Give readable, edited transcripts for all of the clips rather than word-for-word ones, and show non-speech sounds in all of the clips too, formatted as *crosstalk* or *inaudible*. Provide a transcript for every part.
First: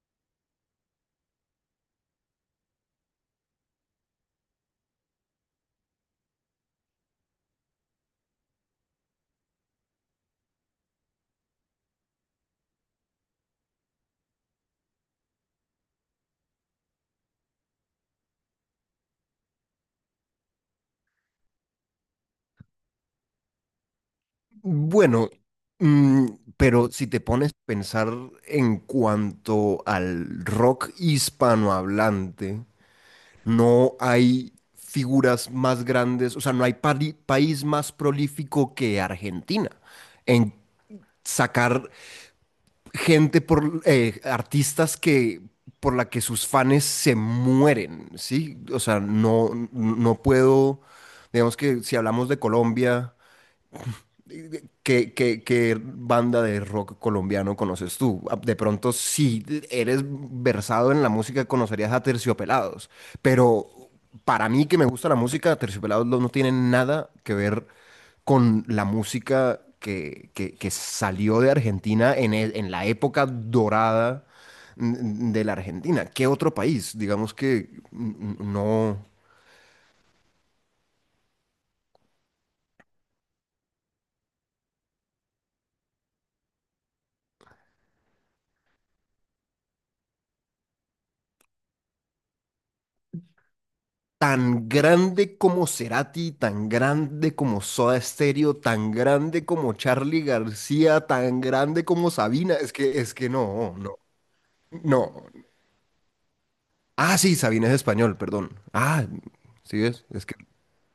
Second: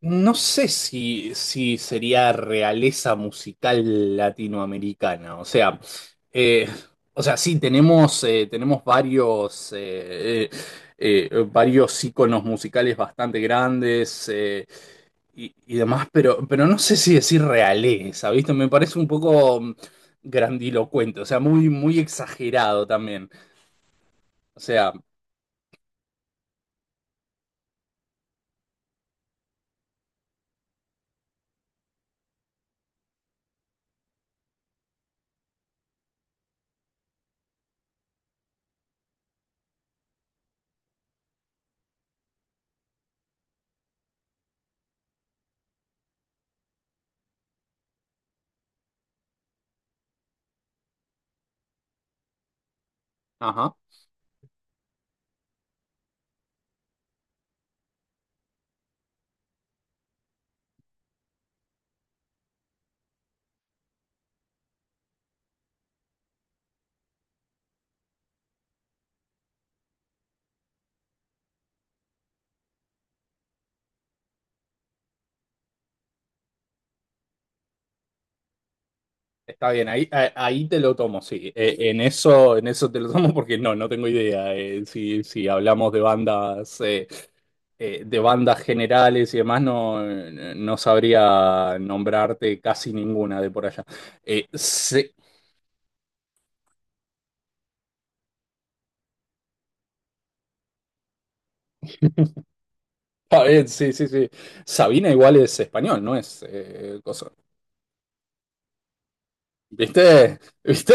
No sé si sería realeza musical latinoamericana. Eh, o sea, sí, tenemos varios, varios íconos musicales bastante grandes y demás, pero no sé si decir realeza, ¿viste? Me parece un poco grandilocuente, o sea, muy, muy exagerado también. O sea, Bueno, mm, pero si te pones a pensar en cuanto al rock hispanohablante, no hay figuras más grandes, o sea, no hay país más prolífico que Argentina en sacar gente por artistas que por la que sus fans se mueren, ¿sí? O sea, no, no puedo, digamos que si hablamos de Colombia. ajá. ¿Qué, qué, qué banda de rock colombiano conoces tú? Ah, de pronto, si eres versado en la música, conocerías a Terciopelados. Pero para mí, que me gusta la música, Terciopelados no tiene nada que ver con la música que salió de Argentina en la época dorada de la Argentina. ¿Qué otro país? Digamos que no. Está bien, ahí, ahí te lo tomo, sí. En eso te lo tomo porque no, no tengo idea. Si hablamos de bandas generales y demás, no, no sabría nombrarte casi ninguna de por allá. Tan Sí, grande como Cerati, tan grande como Soda Stereo, tan grande como Charly García, tan grande como Sabina. Es que está bien, no, sí, no, sí, sí. Sabina no. igual es español, no es Ah, cosa. sí, Sabina es español, perdón. Ah, sí es. Es que ¿Viste? ¿Viste?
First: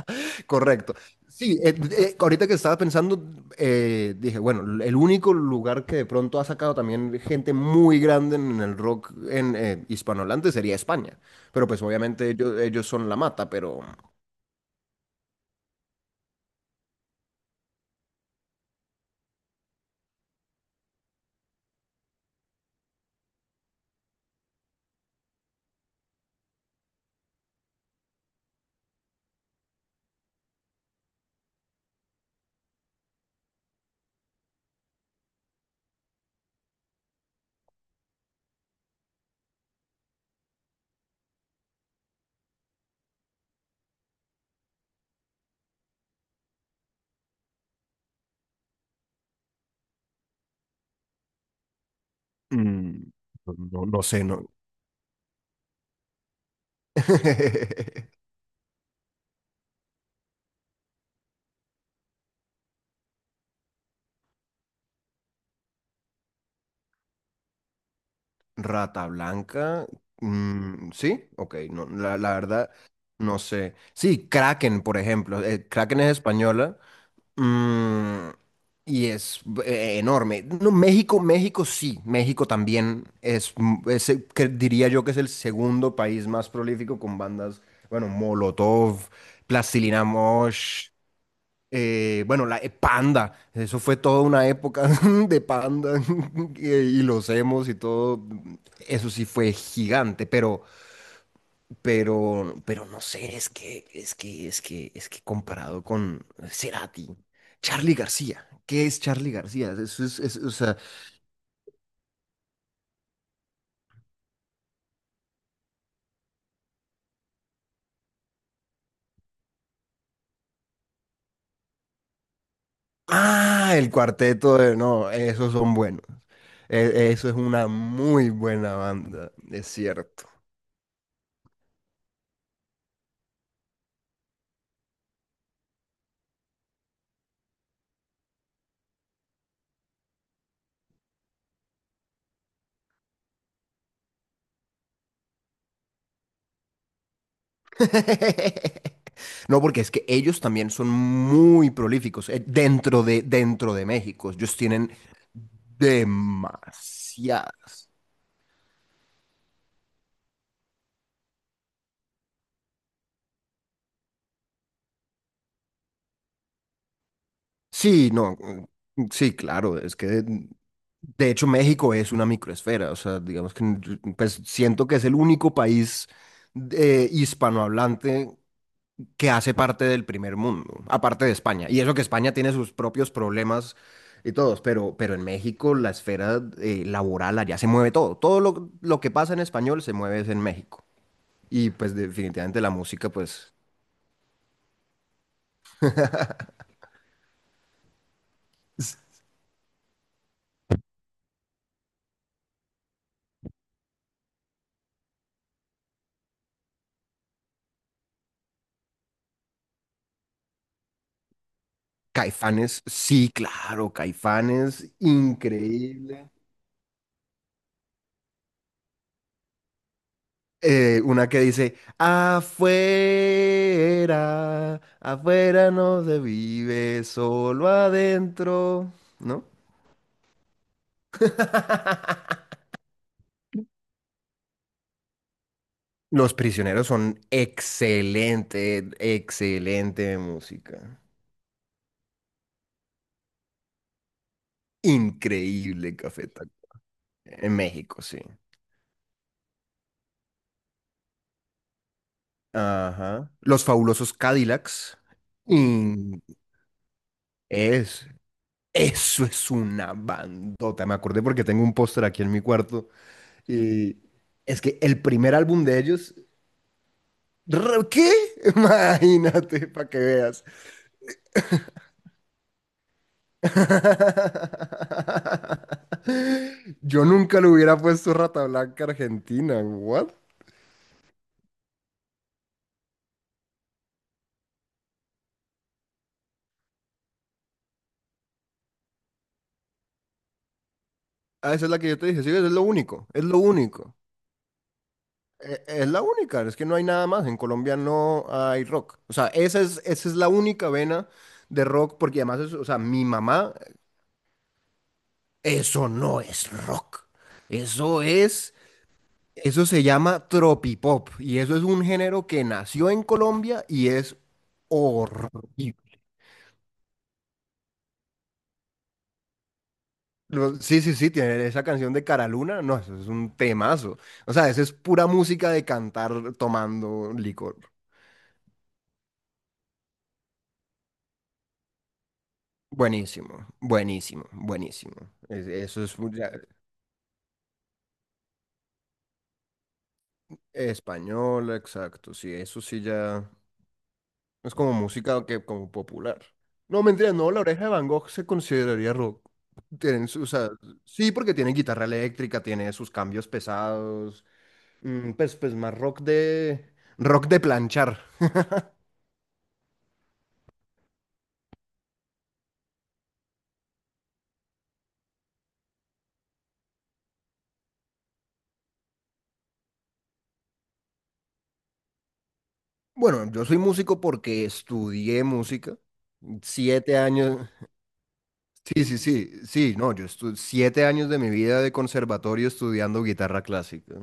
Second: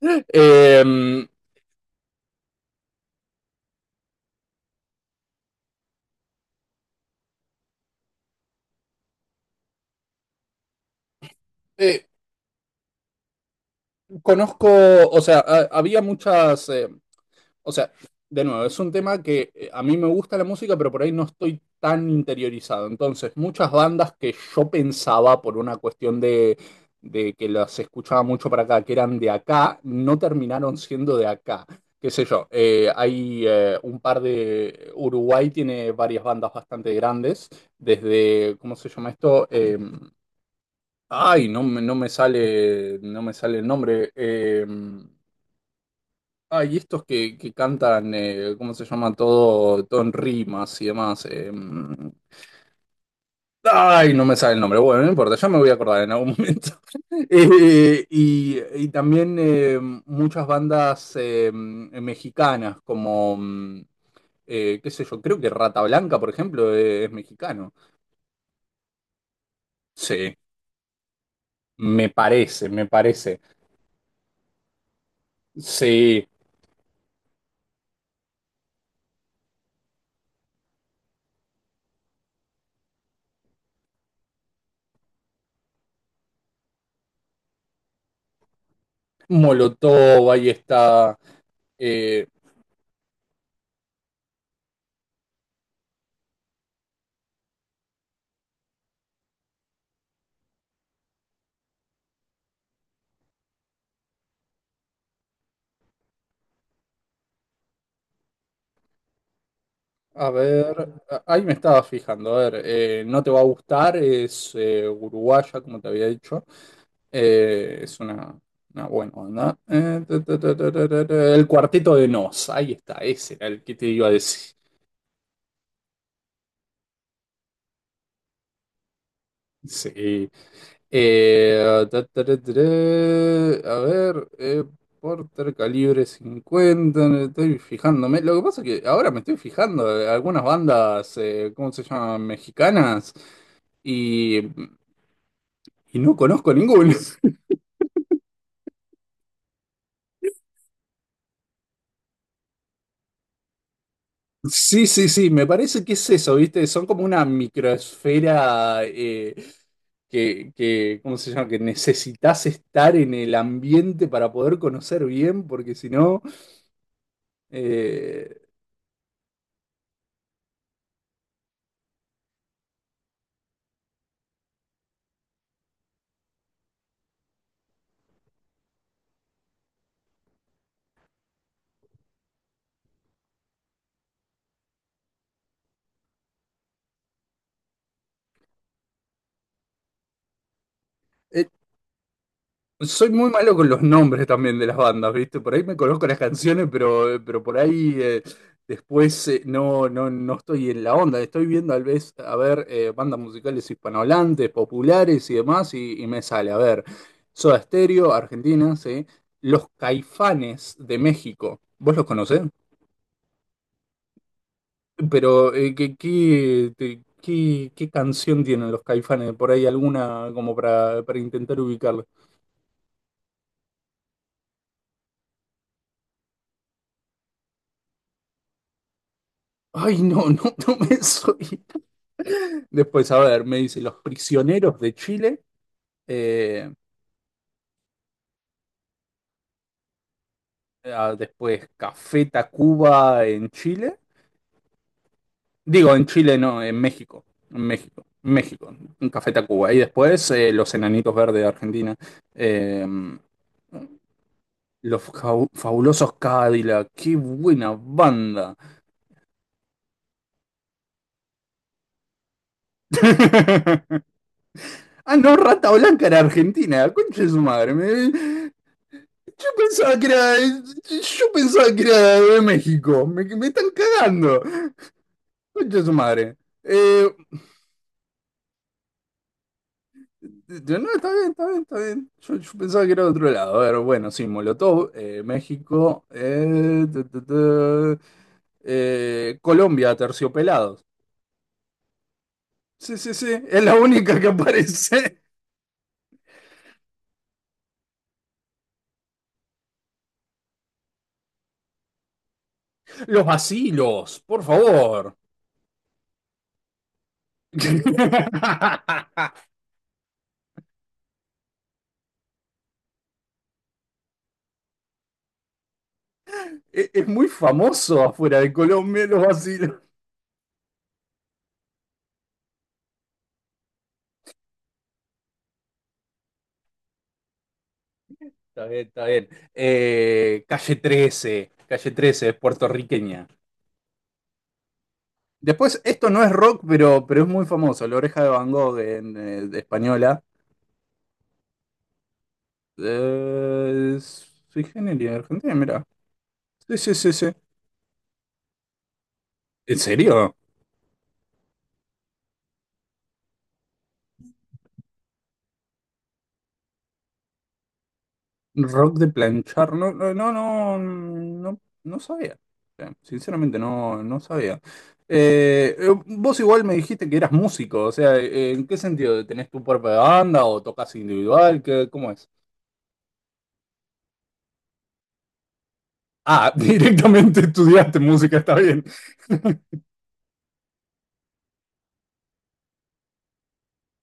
*laughs* Eh, correcto. Sí, ahorita que estaba pensando, dije, bueno, el único lugar que de pronto ha sacado también gente muy grande en el rock en hispanohablante sería España. Pero pues eh, obviamente ellos son la mata, pero conozco, o sea, había muchas. O sea, de nuevo, es un tema que a mí me gusta la música, pero por ahí no estoy tan interiorizado. Entonces, muchas bandas que yo pensaba por una cuestión de que las escuchaba mucho para acá, que eran de acá, no terminaron siendo de acá. Qué sé yo, hay un par de Uruguay tiene varias bandas bastante grandes, desde, ¿cómo se llama esto? Ay, no, no me sale, no me sale el nombre. Ah, y estos que cantan, ¿cómo se llama? Todo, todo en rimas y demás. Mm, no, no Ay, no sé, me ¿no? sale el nombre. Bueno, no importa, ya me voy a acordar en algún momento. *laughs* *laughs* Y también muchas bandas mexicanas, como, qué sé yo, creo que Rata Blanca, por ejemplo, es mexicano. Rata Blanca, Sí, sí, ok, no, me la parece, verdad, me no parece. sé. Sí, Kraken, por ejemplo, Kraken es Sí, española. Mm, y es enorme. No, México, México sí, México también es, que diría yo que es el segundo país más prolífico con bandas, bueno, Molotov, Plastilina Molotov, ahí Mosh, está. Eh, bueno, la Panda, eso fue toda una época *laughs* de Panda *laughs* y los emos y todo, eso sí fue gigante, pero... pero no sé, es que comparado con Cerati, Charly García, ¿qué es Charly García? Eso es, A o sea, ver, ahí me estaba fijando, a ver, no te va a gustar, es uruguaya, como te había dicho, es una buena onda. El Cuarteto de Nos, ahí está, ese era el ah, que te el iba a decir. cuarteto de, no, esos son buenos. Eso es una muy buena banda, es cierto. Sí. A ver, Porter, Calibre 50, me estoy fijándome. Lo que pasa es que ahora me estoy fijando, algunas bandas, ¿cómo se llaman? Mexicanas. Y no conozco ninguno. *laughs* *laughs* No, porque es que ellos también son muy prolíficos dentro de México. Ellos Sí, tienen sí, sí, me parece que es eso, ¿viste? Son como una demasiadas. microesfera ¿cómo se llama? Que necesitas estar en el ambiente para poder conocer bien, porque si no, Sí, eh, no, mm, sí, claro, es que de hecho México es una microesfera, o sea, digamos que yo, pues siento que es el único país hispanohablante que hace parte del primer mundo, aparte de España, y eso que España tiene sus propios problemas y todos, pero en México la esfera laboral allá se mueve todo, lo que pasa en español se mueve es en México, eh, y pues definitivamente la soy música, muy pues malo con los nombres también de las bandas, ¿viste? Por ahí me conozco las canciones, pero por ahí después, no, no, no estoy en la onda. Estoy viendo tal vez, a ver, bandas musicales hispanohablantes, populares y demás, y me sale, a ver, Soda Stereo, Argentina, ¿sí? Los Caifanes de México, ¿vos los conocés? Caifanes, sí, claro, Caifanes, Pero, increíble. Qué canción tienen los Caifanes? Por ahí alguna como para Una que intentar dice, ubicarla. afuera, afuera no se vive, solo adentro, ¿no? Ay, no, no, no me *laughs* soy. *laughs* Después, a ver, me dice Los Prisioneros de Chile. Los eh, prisioneros son excelente, excelente música. ah, después Café Tacuba en Chile. Digo, Increíble en Café Chile Tac- no, en México. En En México, México. sí. en México, en Café Tacuba. Y después Los Enanitos Verdes de Argentina. eh, Ajá. Los fabulosos Cadillacs. los Fabulosos Y Cadillac. Qué buena es, banda. eso es una bandota. Me acordé porque tengo un póster aquí en mi cuarto. Y *laughs* es que el Ah, primer no, álbum Rata de Blanca ellos, era argentina. Concha de su madre. ¿Qué? *laughs* Yo Imagínate, para pensaba que que era, veas. yo pensaba que era de México. Me están cagando. Concha de su madre. *laughs* Eh, Yo nunca le hubiera puesto Rata Blanca Argentina, ¿what? yo, no, está bien, está bien, está bien. Yo pensaba que era de otro lado. A ver, bueno, sí, Molotov, México, Colombia, Terciopelados. Ah, esa es la que yo te dije, sí, ves, es lo Sí, único, sí, es sí, lo es la único. única que aparece. Es la única, es que no hay nada más. En Colombia no hay rock. O sea, esa es la única vena de rock, porque además, o sea, mi Los mamá, asilos, por favor. eso no es rock. Eso es. *laughs* Eso se llama tropipop y eso es un género que nació en Colombia y es horrible. Es muy famoso afuera de Colombia los asilos. Sí, sí, sí, tiene esa canción de Cara Luna, no, eso es un temazo. O sea, eso es pura música de cantar tomando licor. Está bien, está bien. Calle 13, Calle 13, es puertorriqueña. Buenísimo, buenísimo, buenísimo. Es- Después, Eso es esto un- no ya- es rock, pero es muy famoso. La Oreja de Van Gogh en, de española. español, exacto, sí, eso sí ya. Eh, Es Sui como generis, música que Argentina, como mira. popular. Sí, No, sí, mentira, sí, sí. no, La Oreja de Van Gogh se consideraría rock. ¿En Tienen o serio? sea, sí, porque tiene guitarra eléctrica, tiene sus cambios pesados, pues más rock de planchar. Rock de planchar. No, no, no, no, no, no sabía. Sinceramente, no, no sabía. Vos igual me dijiste que eras músico, o sea, ¿en qué sentido? ¿Tenés tu propia banda o tocas individual? ¿Qué, cómo es? Bueno, yo soy músico porque estudié música. Ah, *laughs* Siete directamente años. estudiaste música, está bien. Sí, sí, sí, sí, *laughs* no, yo estuve 7 años de mi vida de conservatorio estudiando guitarra clásica.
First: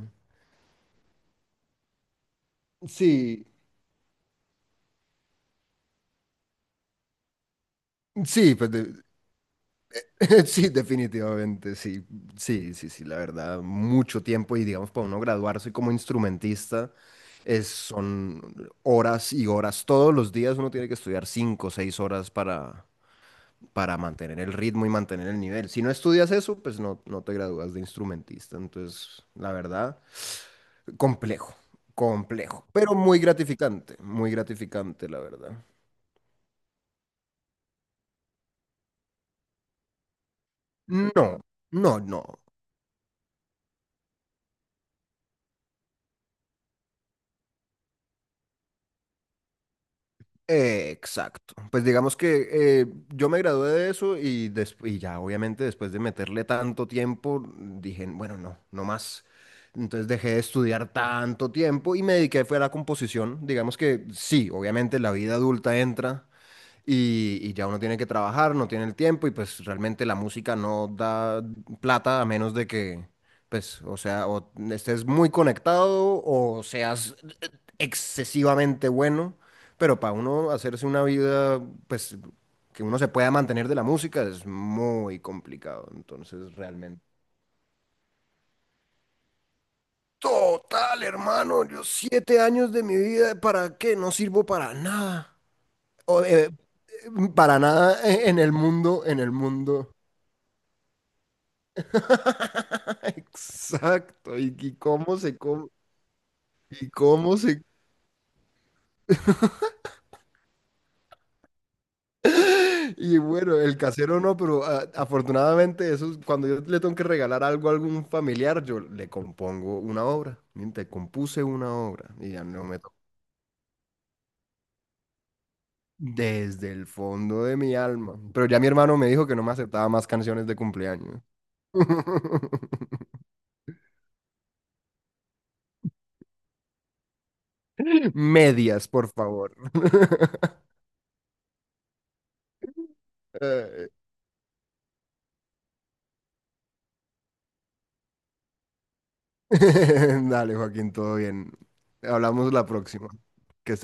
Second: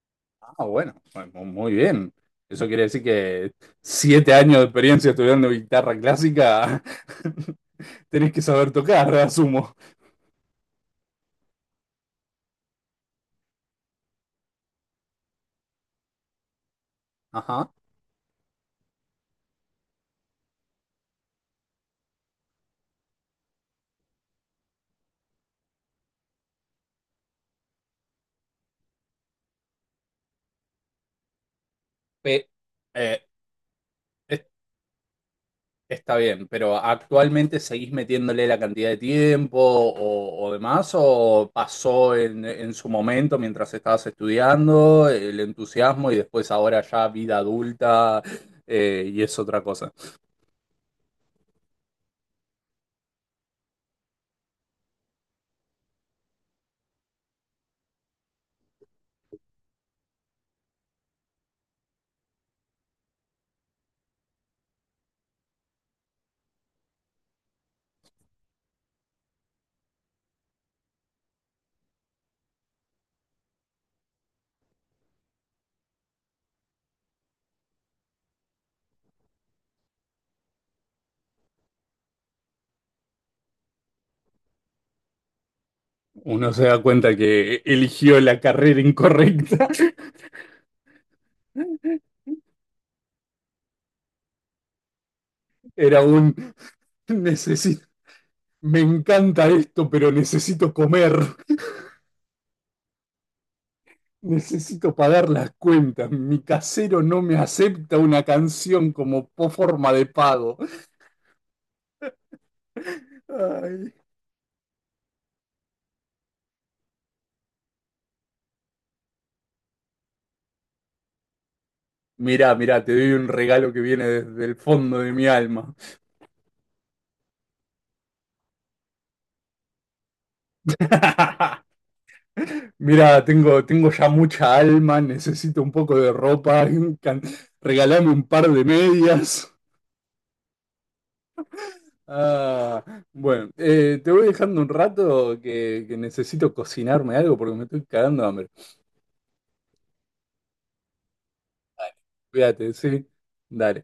Ah, bueno, pues, muy bien. Eso quiere decir Sí, que 7 años de experiencia estudiando guitarra clásica, *laughs* tenés que sí, pues saber de- tocar, asumo. *laughs* Sí, definitivamente, sí, sí, sí, sí, la verdad, mucho tiempo y digamos para uno graduarse como instrumentista es, Ajá. son horas y horas, todos los días uno tiene que estudiar 5 o 6 horas para mantener el ritmo y mantener el nivel. Si no estudias eso, pues no, no te gradúas de instrumentista, entonces la verdad, complejo, Pe- complejo, pero eh, muy es- gratificante, la verdad. está bien, pero ¿actualmente seguís metiéndole la cantidad de tiempo o demás? No, ¿O no, pasó no. en, su momento mientras estabas estudiando el entusiasmo y después ahora ya vida adulta y es otra cosa? Exacto. Pues digamos que yo me gradué de eso y, y ya obviamente después de meterle tanto tiempo dije, bueno, no, no más. Entonces dejé de estudiar tanto tiempo y me dediqué fue a la composición. Digamos que sí, obviamente la vida adulta entra y ya uno tiene que trabajar, no tiene el tiempo y pues realmente la música no da plata a menos de que, pues, o sea, o estés muy conectado o seas excesivamente bueno, pero para uno hacerse una vida, pues, que uno se pueda mantener de la música es muy complicado, Uno entonces se da realmente. cuenta que eligió la carrera incorrecta. Total, hermano, yo *laughs* 7 años de mi vida, ¿para qué? No sirvo para nada. Era O, un para necesito, nada en el me mundo, en el encanta esto, mundo. pero necesito comer, Exacto, y necesito cómo pagar se las come, cuentas. Mi y casero no me cómo se... acepta una canción como forma de pago. Y bueno, el Ay. casero no, pero afortunadamente eso, cuando yo le tengo que regalar algo a algún familiar, yo le compongo una obra, miren, te compuse una obra, y ya Mirá, no me mirá, te toca. doy un regalo que viene desde el fondo de mi alma. Desde el fondo de mi alma. Pero ya mi hermano me dijo que no me aceptaba más canciones de cumpleaños. *laughs* *laughs* Mirá, tengo ya mucha alma, necesito un poco de ropa, can- regalame un par de Medias, por medias. favor. *laughs* Ah, bueno, Ay. Te voy dejando un rato que necesito cocinarme algo porque me estoy cagando de hambre. *laughs* Dale, Joaquín, todo bien. Hablamos la Cuídate, sí. próxima. Que Dale. estés